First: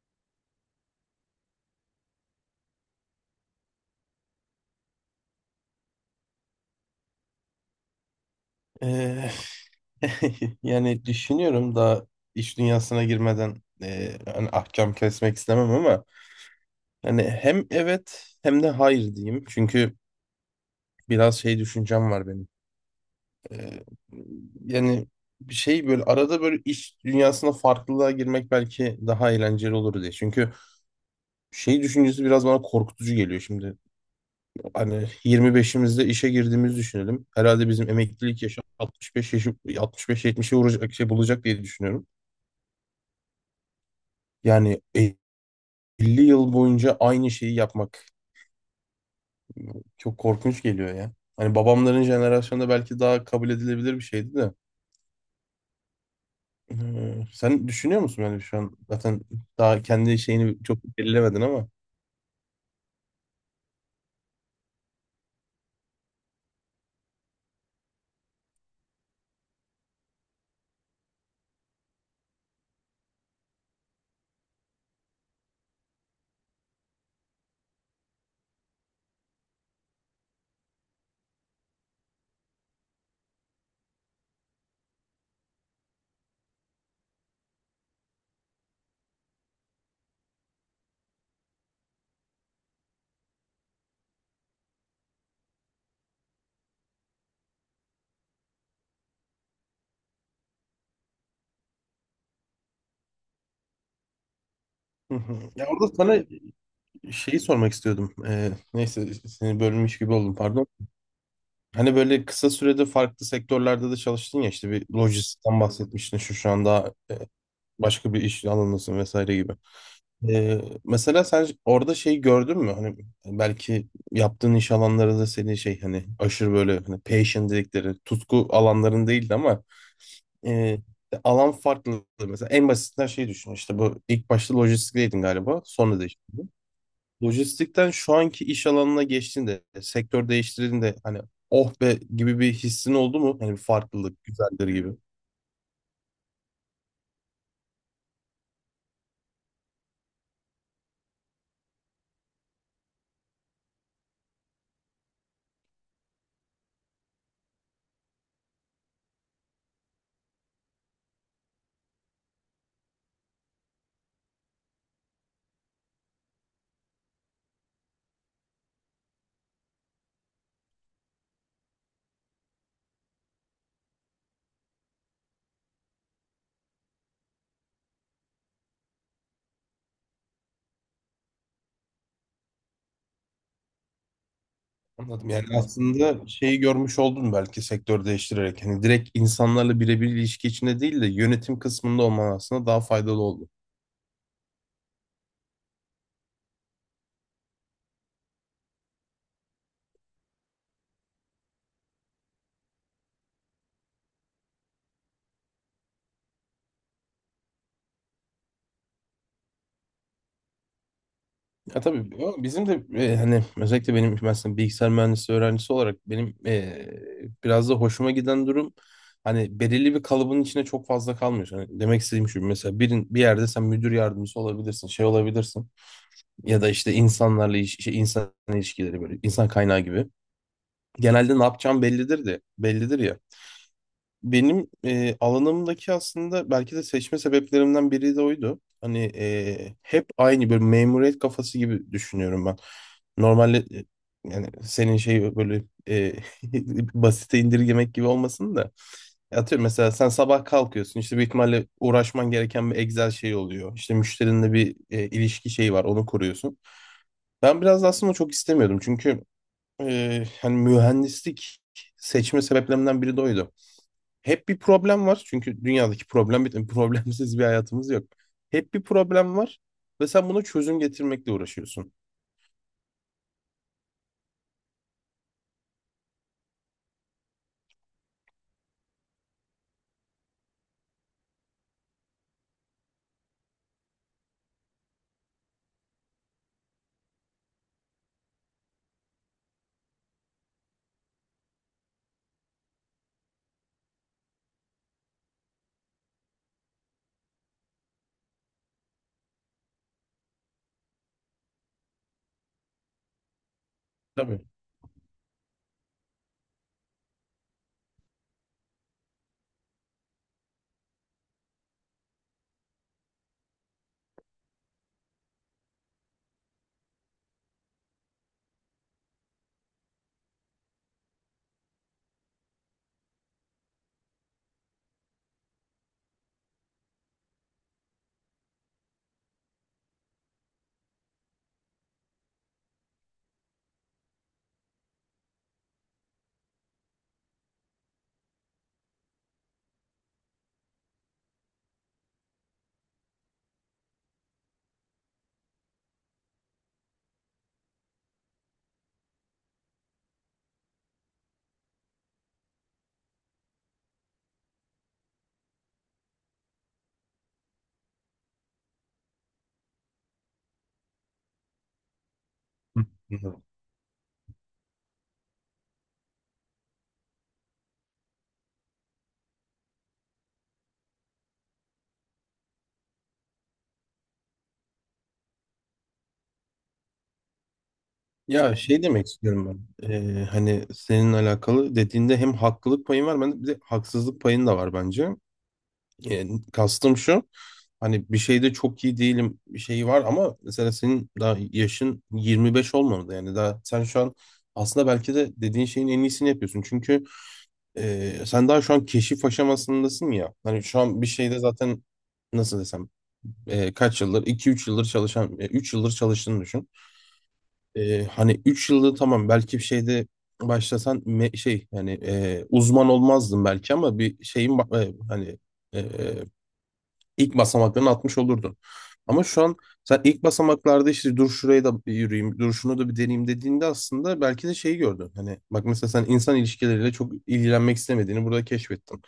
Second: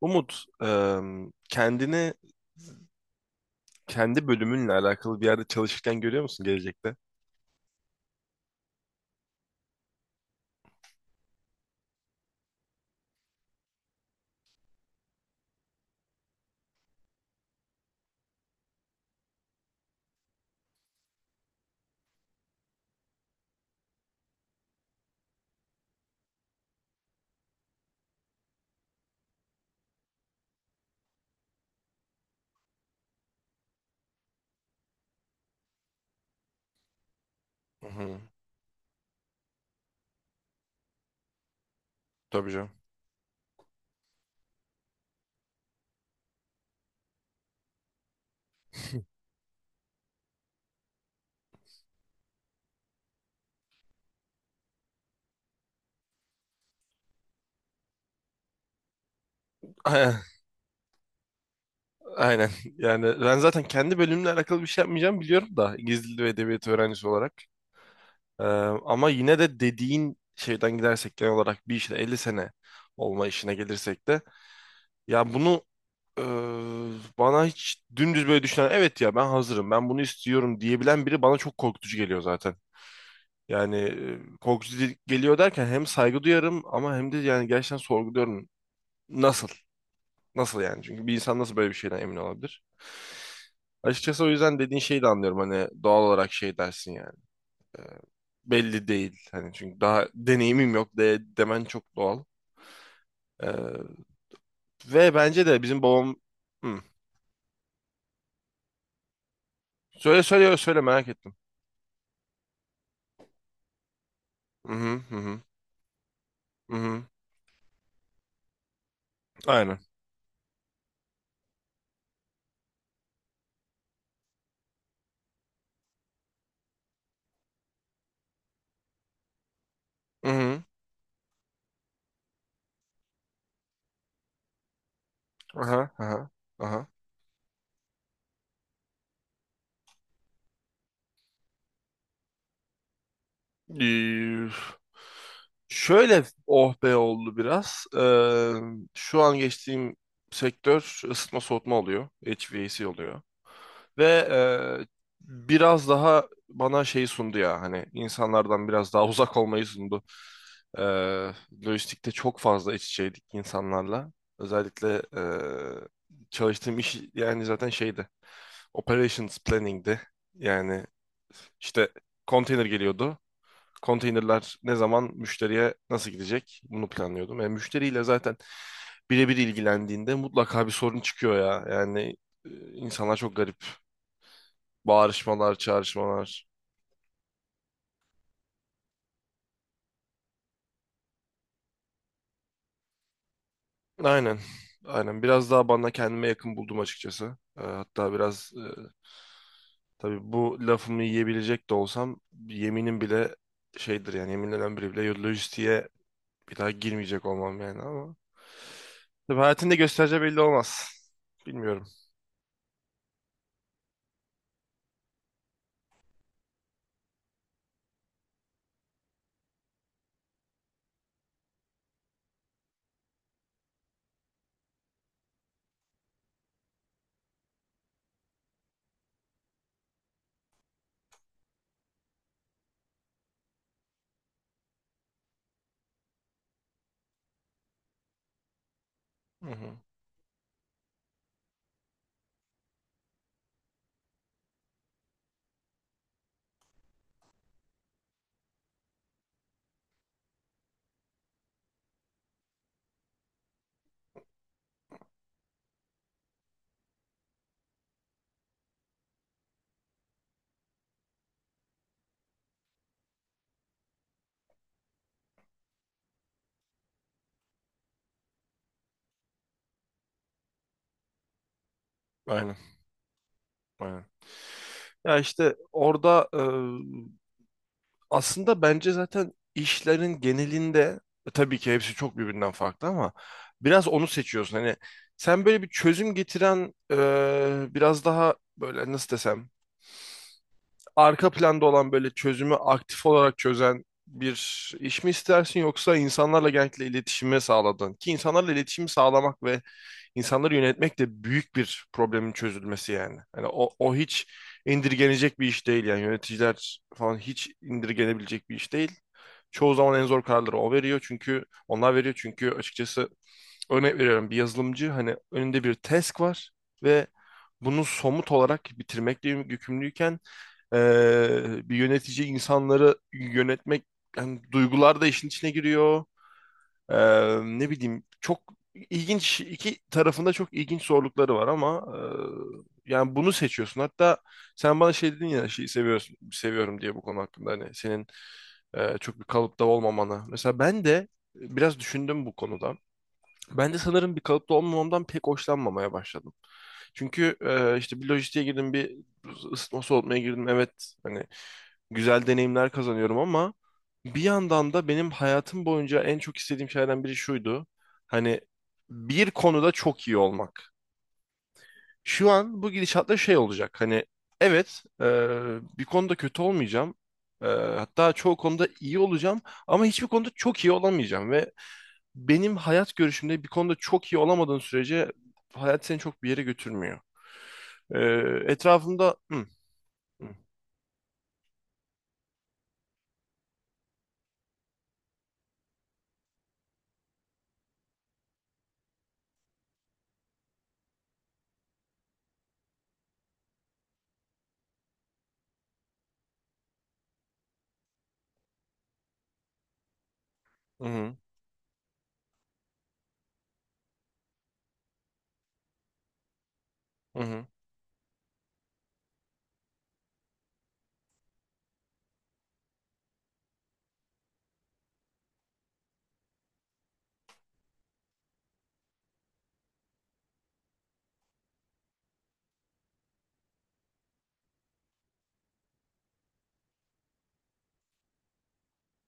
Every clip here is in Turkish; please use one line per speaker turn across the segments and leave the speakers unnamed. Umut, kendi bölümünle alakalı bir yerde çalışırken görüyor musun gelecekte?
Eee, yani düşünüyorum daha iş dünyasına girmeden hani ahkam kesmek istemem ama hani hem evet hem de hayır diyeyim. Çünkü biraz şey düşüncem var benim. Eee, yani bir şey böyle arada böyle iş dünyasına farklılığa girmek belki daha eğlenceli olur diye. Çünkü şey düşüncesi biraz bana korkutucu geliyor şimdi. Hani 25'imizde işe girdiğimizi düşünelim. Herhalde
Hı
bizim
hı.
emeklilik yaşı 65 yaşı 65-70'e vuracak şey bulacak diye düşünüyorum.
Tabii canım.
Yani 50 yıl boyunca aynı şeyi yapmak çok korkunç geliyor ya. Hani babamların jenerasyonunda belki daha kabul edilebilir bir şeydi de. Sen düşünüyor musun yani şu an zaten daha
Aynen.
kendi şeyini çok belirlemedin ama.
Aynen. Yani ben zaten kendi bölümümle alakalı bir şey yapmayacağım biliyorum da İngiliz Dili ve Edebiyatı öğrencisi olarak. Em, Ama yine de dediğin şeyden gidersek genel olarak bir işte 50 sene olma işine gelirsek de ya bunu e, bana hiç dümdüz böyle düşünen evet ya ben hazırım ben bunu istiyorum diyebilen biri bana çok korkutucu geliyor zaten. Yani korkutucu geliyor derken hem saygı duyarım ama hem de yani gerçekten sorguluyorum. Nasıl? Nasıl yani? Çünkü bir insan nasıl böyle bir şeyden emin olabilir? Açıkçası o yüzden dediğin şeyi de anlıyorum. Hani doğal olarak şey dersin yani. e, Belli değil. Hani çünkü daha deneyimim yok demen çok doğal. E, Ve
Hı hı.
bence de
Ya
bizim
orada
babam...
sana
Hı.
şeyi sormak istiyordum. Neyse seni bölmüş gibi
Söyle
oldum,
söyle
pardon.
söyle merak ettim.
Hani böyle kısa sürede farklı sektörlerde de çalıştın ya, işte
Hı
bir
hı hı hı.
lojistikten bahsetmiştin, şu
Hı
anda
hı.
başka bir iş alanındasın vesaire gibi.
Aynen.
Mesela sen orada şey gördün mü? Hani belki yaptığın iş alanları da senin şey, hani aşırı böyle hani passion dedikleri tutku alanların değildi ama
Hı hı.
e, alan farklı. Mesela en basitinden şey düşün, işte bu ilk başta lojistikteydin galiba
Aha
sonra
aha
değiştirdin.
aha.
Lojistikten şu anki iş alanına geçtiğinde sektör değiştirdiğinde hani oh be gibi bir hissin oldu mu? Hani bir farklılık
Ee,
güzeldir gibi.
Şöyle oh be oldu biraz. Şu an geçtiğim sektör ısıtma soğutma oluyor. HVAC oluyor. Ve e, biraz daha bana şey sundu ya, hani insanlardan biraz daha uzak olmayı sundu. Ee, Lojistikte çok fazla iç içeydik insanlarla. Özellikle çalıştığım iş yani zaten şeydi. Operations planning'di. Yani işte konteyner geliyordu, konteynerler ne zaman müşteriye nasıl gidecek bunu planlıyordum. Yani müşteriyle zaten birebir ilgilendiğinde mutlaka bir sorun çıkıyor ya. Yani insanlar çok garip.
Anladım. Yani
Bağırışmalar,
aslında
çağrışmalar.
şeyi görmüş oldum belki sektör değiştirerek. Hani direkt insanlarla birebir ilişki içinde değil de yönetim kısmında olman aslında daha faydalı oldu.
Aynen. Aynen. Biraz daha bana kendime yakın buldum açıkçası. Hatta biraz tabii bu lafımı yiyebilecek de olsam, yeminim bile şeydir yani, yeminlenen biri bile lojistiğe bir daha girmeyecek olmam yani, ama tabii hayatında gösterece belli olmaz.
Ya
Bilmiyorum.
tabii, o bizim de hani özellikle benim mesela bilgisayar mühendisliği öğrencisi olarak benim biraz da hoşuma giden durum hani belirli bir kalıbın içine çok fazla kalmıyorsun. Hani demek istediğim şu, mesela birin bir yerde sen müdür yardımcısı olabilirsin, şey olabilirsin ya da işte insanlarla iş, şey, insan ilişkileri böyle insan kaynağı gibi. Genelde ne yapacağım bellidir de bellidir ya. Benim alanımdaki aslında belki de seçme sebeplerimden biri de oydu. Hani
Hı hı.
hep aynı bir memuriyet kafası gibi düşünüyorum ben. Normalde yani senin şey böyle basite indirgemek gibi olmasın da. Atıyorum mesela sen sabah kalkıyorsun, işte büyük ihtimalle uğraşman gereken bir Excel şey oluyor. İşte müşterinle bir ilişki şeyi var, onu kuruyorsun. Ben biraz da aslında çok istemiyordum, çünkü hani mühendislik seçme sebeplerimden biri de oydu. Hep bir problem var. Çünkü dünyadaki problem bitmiyor. Problemsiz bir hayatımız yok. Hep bir problem var ve sen buna çözüm getirmekle uğraşıyorsun.
Aynen, aynen. Ya işte orada aslında bence zaten işlerin genelinde tabii ki hepsi çok birbirinden farklı ama biraz onu seçiyorsun. Hani sen böyle bir çözüm getiren biraz daha böyle nasıl desem arka planda olan böyle çözümü aktif olarak çözen bir iş mi istersin, yoksa insanlarla genellikle iletişimi sağladın? Ki insanlarla iletişimi sağlamak ve insanları yönetmek de büyük bir problemin çözülmesi yani. Hani o hiç
Tabii.
indirgenecek bir iş değil yani, yöneticiler falan hiç indirgenebilecek bir iş değil. Çoğu zaman en zor kararları o veriyor çünkü onlar veriyor çünkü açıkçası örnek veriyorum, bir yazılımcı hani önünde bir task var ve bunu somut olarak bitirmekle yükümlüyken bir yönetici insanları yönetmek, yani duygular da işin içine giriyor. Ne bileyim, çok ilginç, iki tarafında çok ilginç zorlukları var ama yani bunu seçiyorsun. Hatta sen bana şey dedin ya, şeyi seviyorsun seviyorum diye, bu konu hakkında hani senin çok bir kalıpta olmamanı. Mesela ben de biraz düşündüm bu konuda. Ben de sanırım bir kalıpta olmamamdan pek hoşlanmamaya başladım. Çünkü işte bir lojistiğe girdim, bir ısıtma soğutmaya girdim. Evet, hani güzel deneyimler kazanıyorum ama bir yandan da benim hayatım boyunca en çok istediğim şeylerden biri şuydu. Hani bir konuda çok iyi olmak. Şu an bu
Hı.
gidişatla şey
Hı.
olacak. Hani evet, bir konuda kötü olmayacağım. Hatta çoğu konuda iyi olacağım ama hiçbir konuda çok iyi olamayacağım, ve benim hayat görüşümde bir konuda çok iyi olamadığın sürece hayat seni çok bir yere götürmüyor. Ee,
Ya şey demek
Etrafımda, hı,
istiyorum ben. Ee,
hı,
hani senin alakalı dediğinde hem haklılık payın var, ben de bir de haksızlık payın da var bence. E, kastım şu. Hani bir şeyde çok iyi değilim bir şeyi var, ama mesela senin daha yaşın 25 olmadı, yani daha sen şu an aslında belki de dediğin şeyin en iyisini yapıyorsun. Çünkü sen daha şu an keşif aşamasındasın ya. Hani şu an bir
hı,
şeyde zaten nasıl desem kaç yıldır 2-3 yıldır çalışan 3 yıldır çalıştığını düşün.
hı,
Hani 3 yıldır tamam, belki bir şeyde başlasan şey yani uzman olmazdın belki, ama bir şeyin hani e, İlk basamaklarını atmış olurdun. Ama şu an sen ilk basamaklarda, işte dur şurayı da bir yürüyeyim, dur şunu da bir deneyeyim dediğinde aslında belki de şeyi gördün. Hani bak mesela sen insan ilişkileriyle çok ilgilenmek istemediğini burada keşfettin.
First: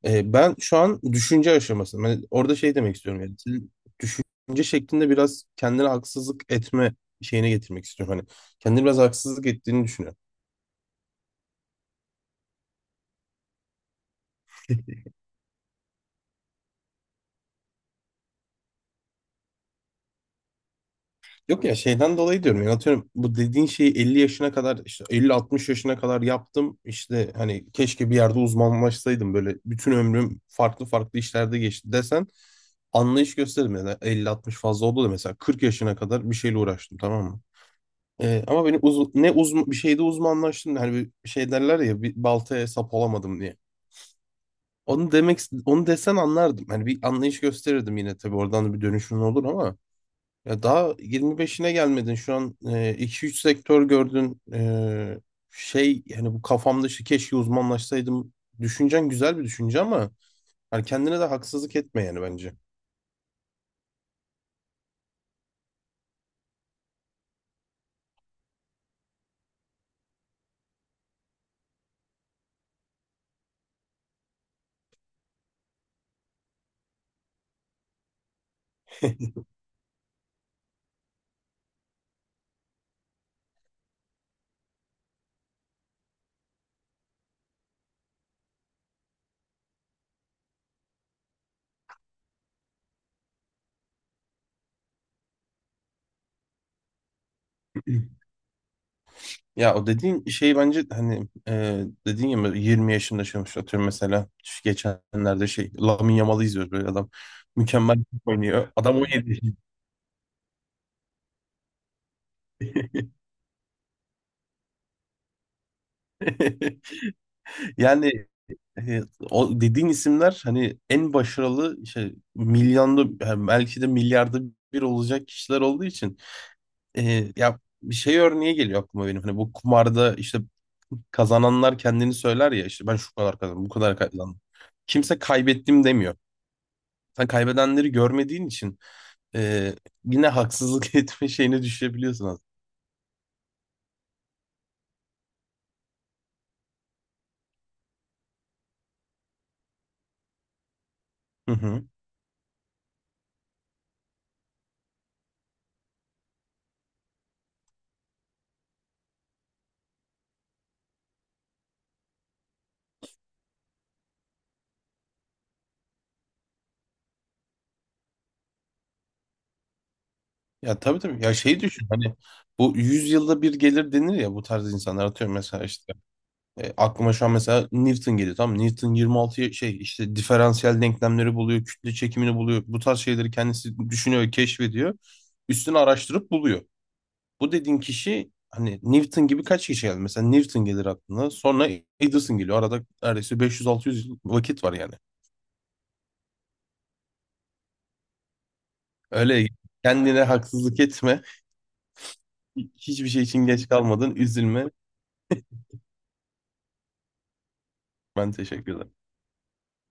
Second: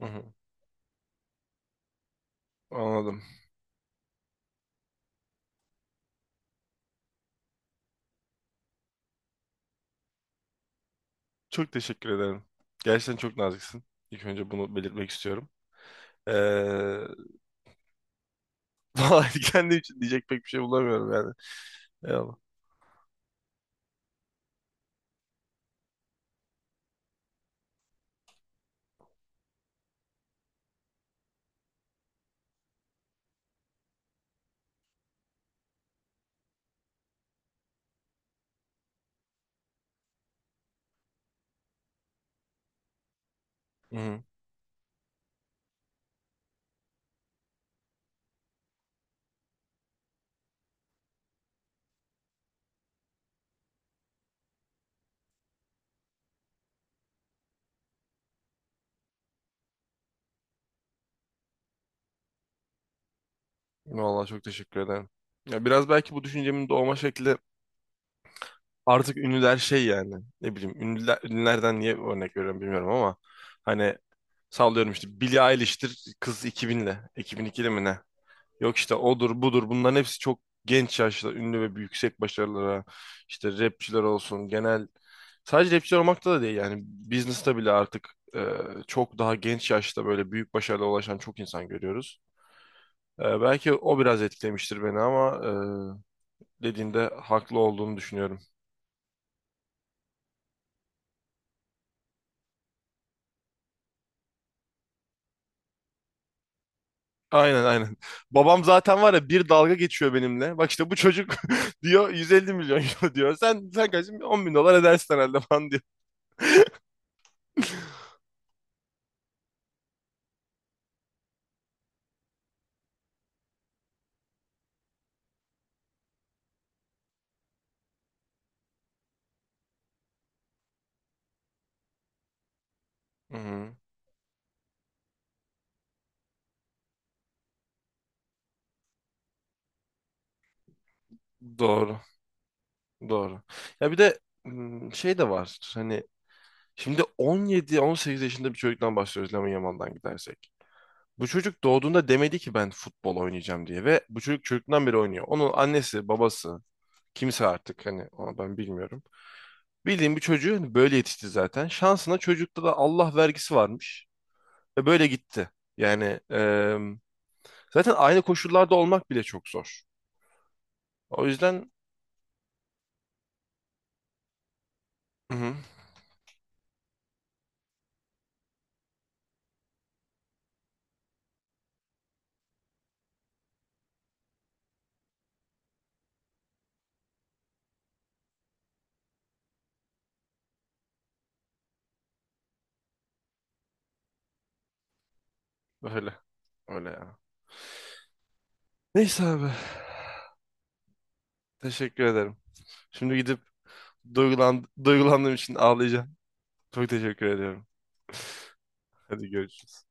hı, hı.
Ben şu an düşünce aşaması. Ben orada şey demek istiyorum
Anladım.
yani, senin düşünce şeklinde biraz kendine haksızlık etme şeyine getirmek istiyorum. Hani kendine biraz haksızlık ettiğini düşünüyorum.
Çok teşekkür ederim. Gerçekten çok naziksin. İlk önce bunu belirtmek istiyorum. Ee, Vallahi kendim için diyecek pek bir şey bulamıyorum yani.
Yok ya, şeyden
Eyvallah.
dolayı diyorum yani, atıyorum bu dediğin şeyi 50 yaşına kadar, işte 50-60 yaşına kadar yaptım, işte hani keşke bir yerde uzmanlaşsaydım, böyle bütün ömrüm farklı farklı işlerde geçti desen anlayış gösteririm, yani 50-60 fazla oldu da, mesela 40 yaşına kadar bir şeyle uğraştım, tamam mı? Ama beni ne uzman bir şeyde uzmanlaştım, hani bir şey derler ya, bir baltaya sap olamadım diye.
Hı hı.
Onu demek onu desen anlardım. Hani bir anlayış gösterirdim yine, tabii oradan da bir dönüşüm olur, ama ya daha 25'ine gelmedin. Şu an iki üç sektör gördün. Şey yani bu kafam dışı keşke uzmanlaşsaydım. Düşüncen güzel bir düşünce ama yani kendine de haksızlık etme yani bence.
Vallahi çok teşekkür ederim. Ya biraz belki bu düşüncemin doğma şekli artık ünlüler şey yani, ne bileyim ünlülerden niye örnek veriyorum bilmiyorum ama, hani sallıyorum işte Billie Eilish'tir, kız 2000'le 2002'li mi ne? Yok işte odur budur, bunların hepsi çok genç yaşta ünlü ve yüksek başarılara, işte rapçiler olsun, genel sadece rapçiler olmakta da değil yani, business'ta bile artık e, çok daha genç yaşta böyle büyük başarılara ulaşan çok insan görüyoruz. Belki o biraz etkilemiştir beni ama dediğinde haklı olduğunu düşünüyorum.
Ya o dediğin şey bence hani dediğin ya böyle 20 yaşında yaşamış, atıyorum mesela şu geçenlerde şey Lamine Yamal'ı izliyoruz, böyle adam
Aynen, aynen.
mükemmel
Babam
oynuyor. Adam
zaten
on
var ya,
yedi
bir dalga geçiyor benimle. Bak işte bu çocuk diyor, 150 milyon euro diyor. Sen kaç 10 bin dolar edersin herhalde falan diyor.
Yani. E, o dediğin isimler hani en başarılı işte milyonda yani belki de milyarda bir olacak kişiler olduğu için ya bir şey örneği geliyor aklıma benim, hani bu kumarda işte kazananlar kendini söyler ya, işte ben şu
Hı
kadar kazandım bu
hı.
kadar kazandım, kimse kaybettim demiyor, sen kaybedenleri görmediğin için e, yine haksızlık etme şeyine
Doğru.
düşebiliyorsun aslında.
Doğru. Ya bir de şey de var. Hani şimdi 17-18 yaşında bir çocuktan bahsediyoruz, Lamine Yamal'dan gidersek. Bu
Hı
çocuk
hı.
doğduğunda demedi ki ben futbol oynayacağım diye, ve bu çocuk çocuktan beri oynuyor. Onun annesi, babası, kimse artık, hani onu ben bilmiyorum. Bildiğim bir çocuğu, hani böyle yetişti zaten. Şansına çocukta da Allah vergisi varmış. Ve böyle gitti. Yani e, zaten aynı koşullarda olmak bile çok zor.
Ya tabii tabii,
O
ya şey
yüzden,
düşün hani bu 100 yılda bir gelir denir ya bu tarz insanlar, atıyorum
hı hı,
mesela işte, aklıma şu an mesela Newton geliyor. Tamam Newton 26 şey işte diferansiyel denklemleri buluyor, kütle çekimini buluyor. Bu tarz şeyleri kendisi düşünüyor, keşfediyor. Üstüne araştırıp buluyor. Bu dediğin kişi hani Newton gibi kaç kişi geldi? Mesela Newton gelir aklına. Sonra Edison geliyor. Arada neredeyse 500-600 yıl vakit var yani.
öyle. Öyle ya. Neyse
Öyle
abi.
kendine haksızlık etme.
Teşekkür ederim.
Hiçbir
Şimdi
şey
gidip
için geç kalmadın. Üzülme.
duygulandığım için ağlayacağım. Çok teşekkür ediyorum.
Ben teşekkür ederim.
Hadi görüşürüz.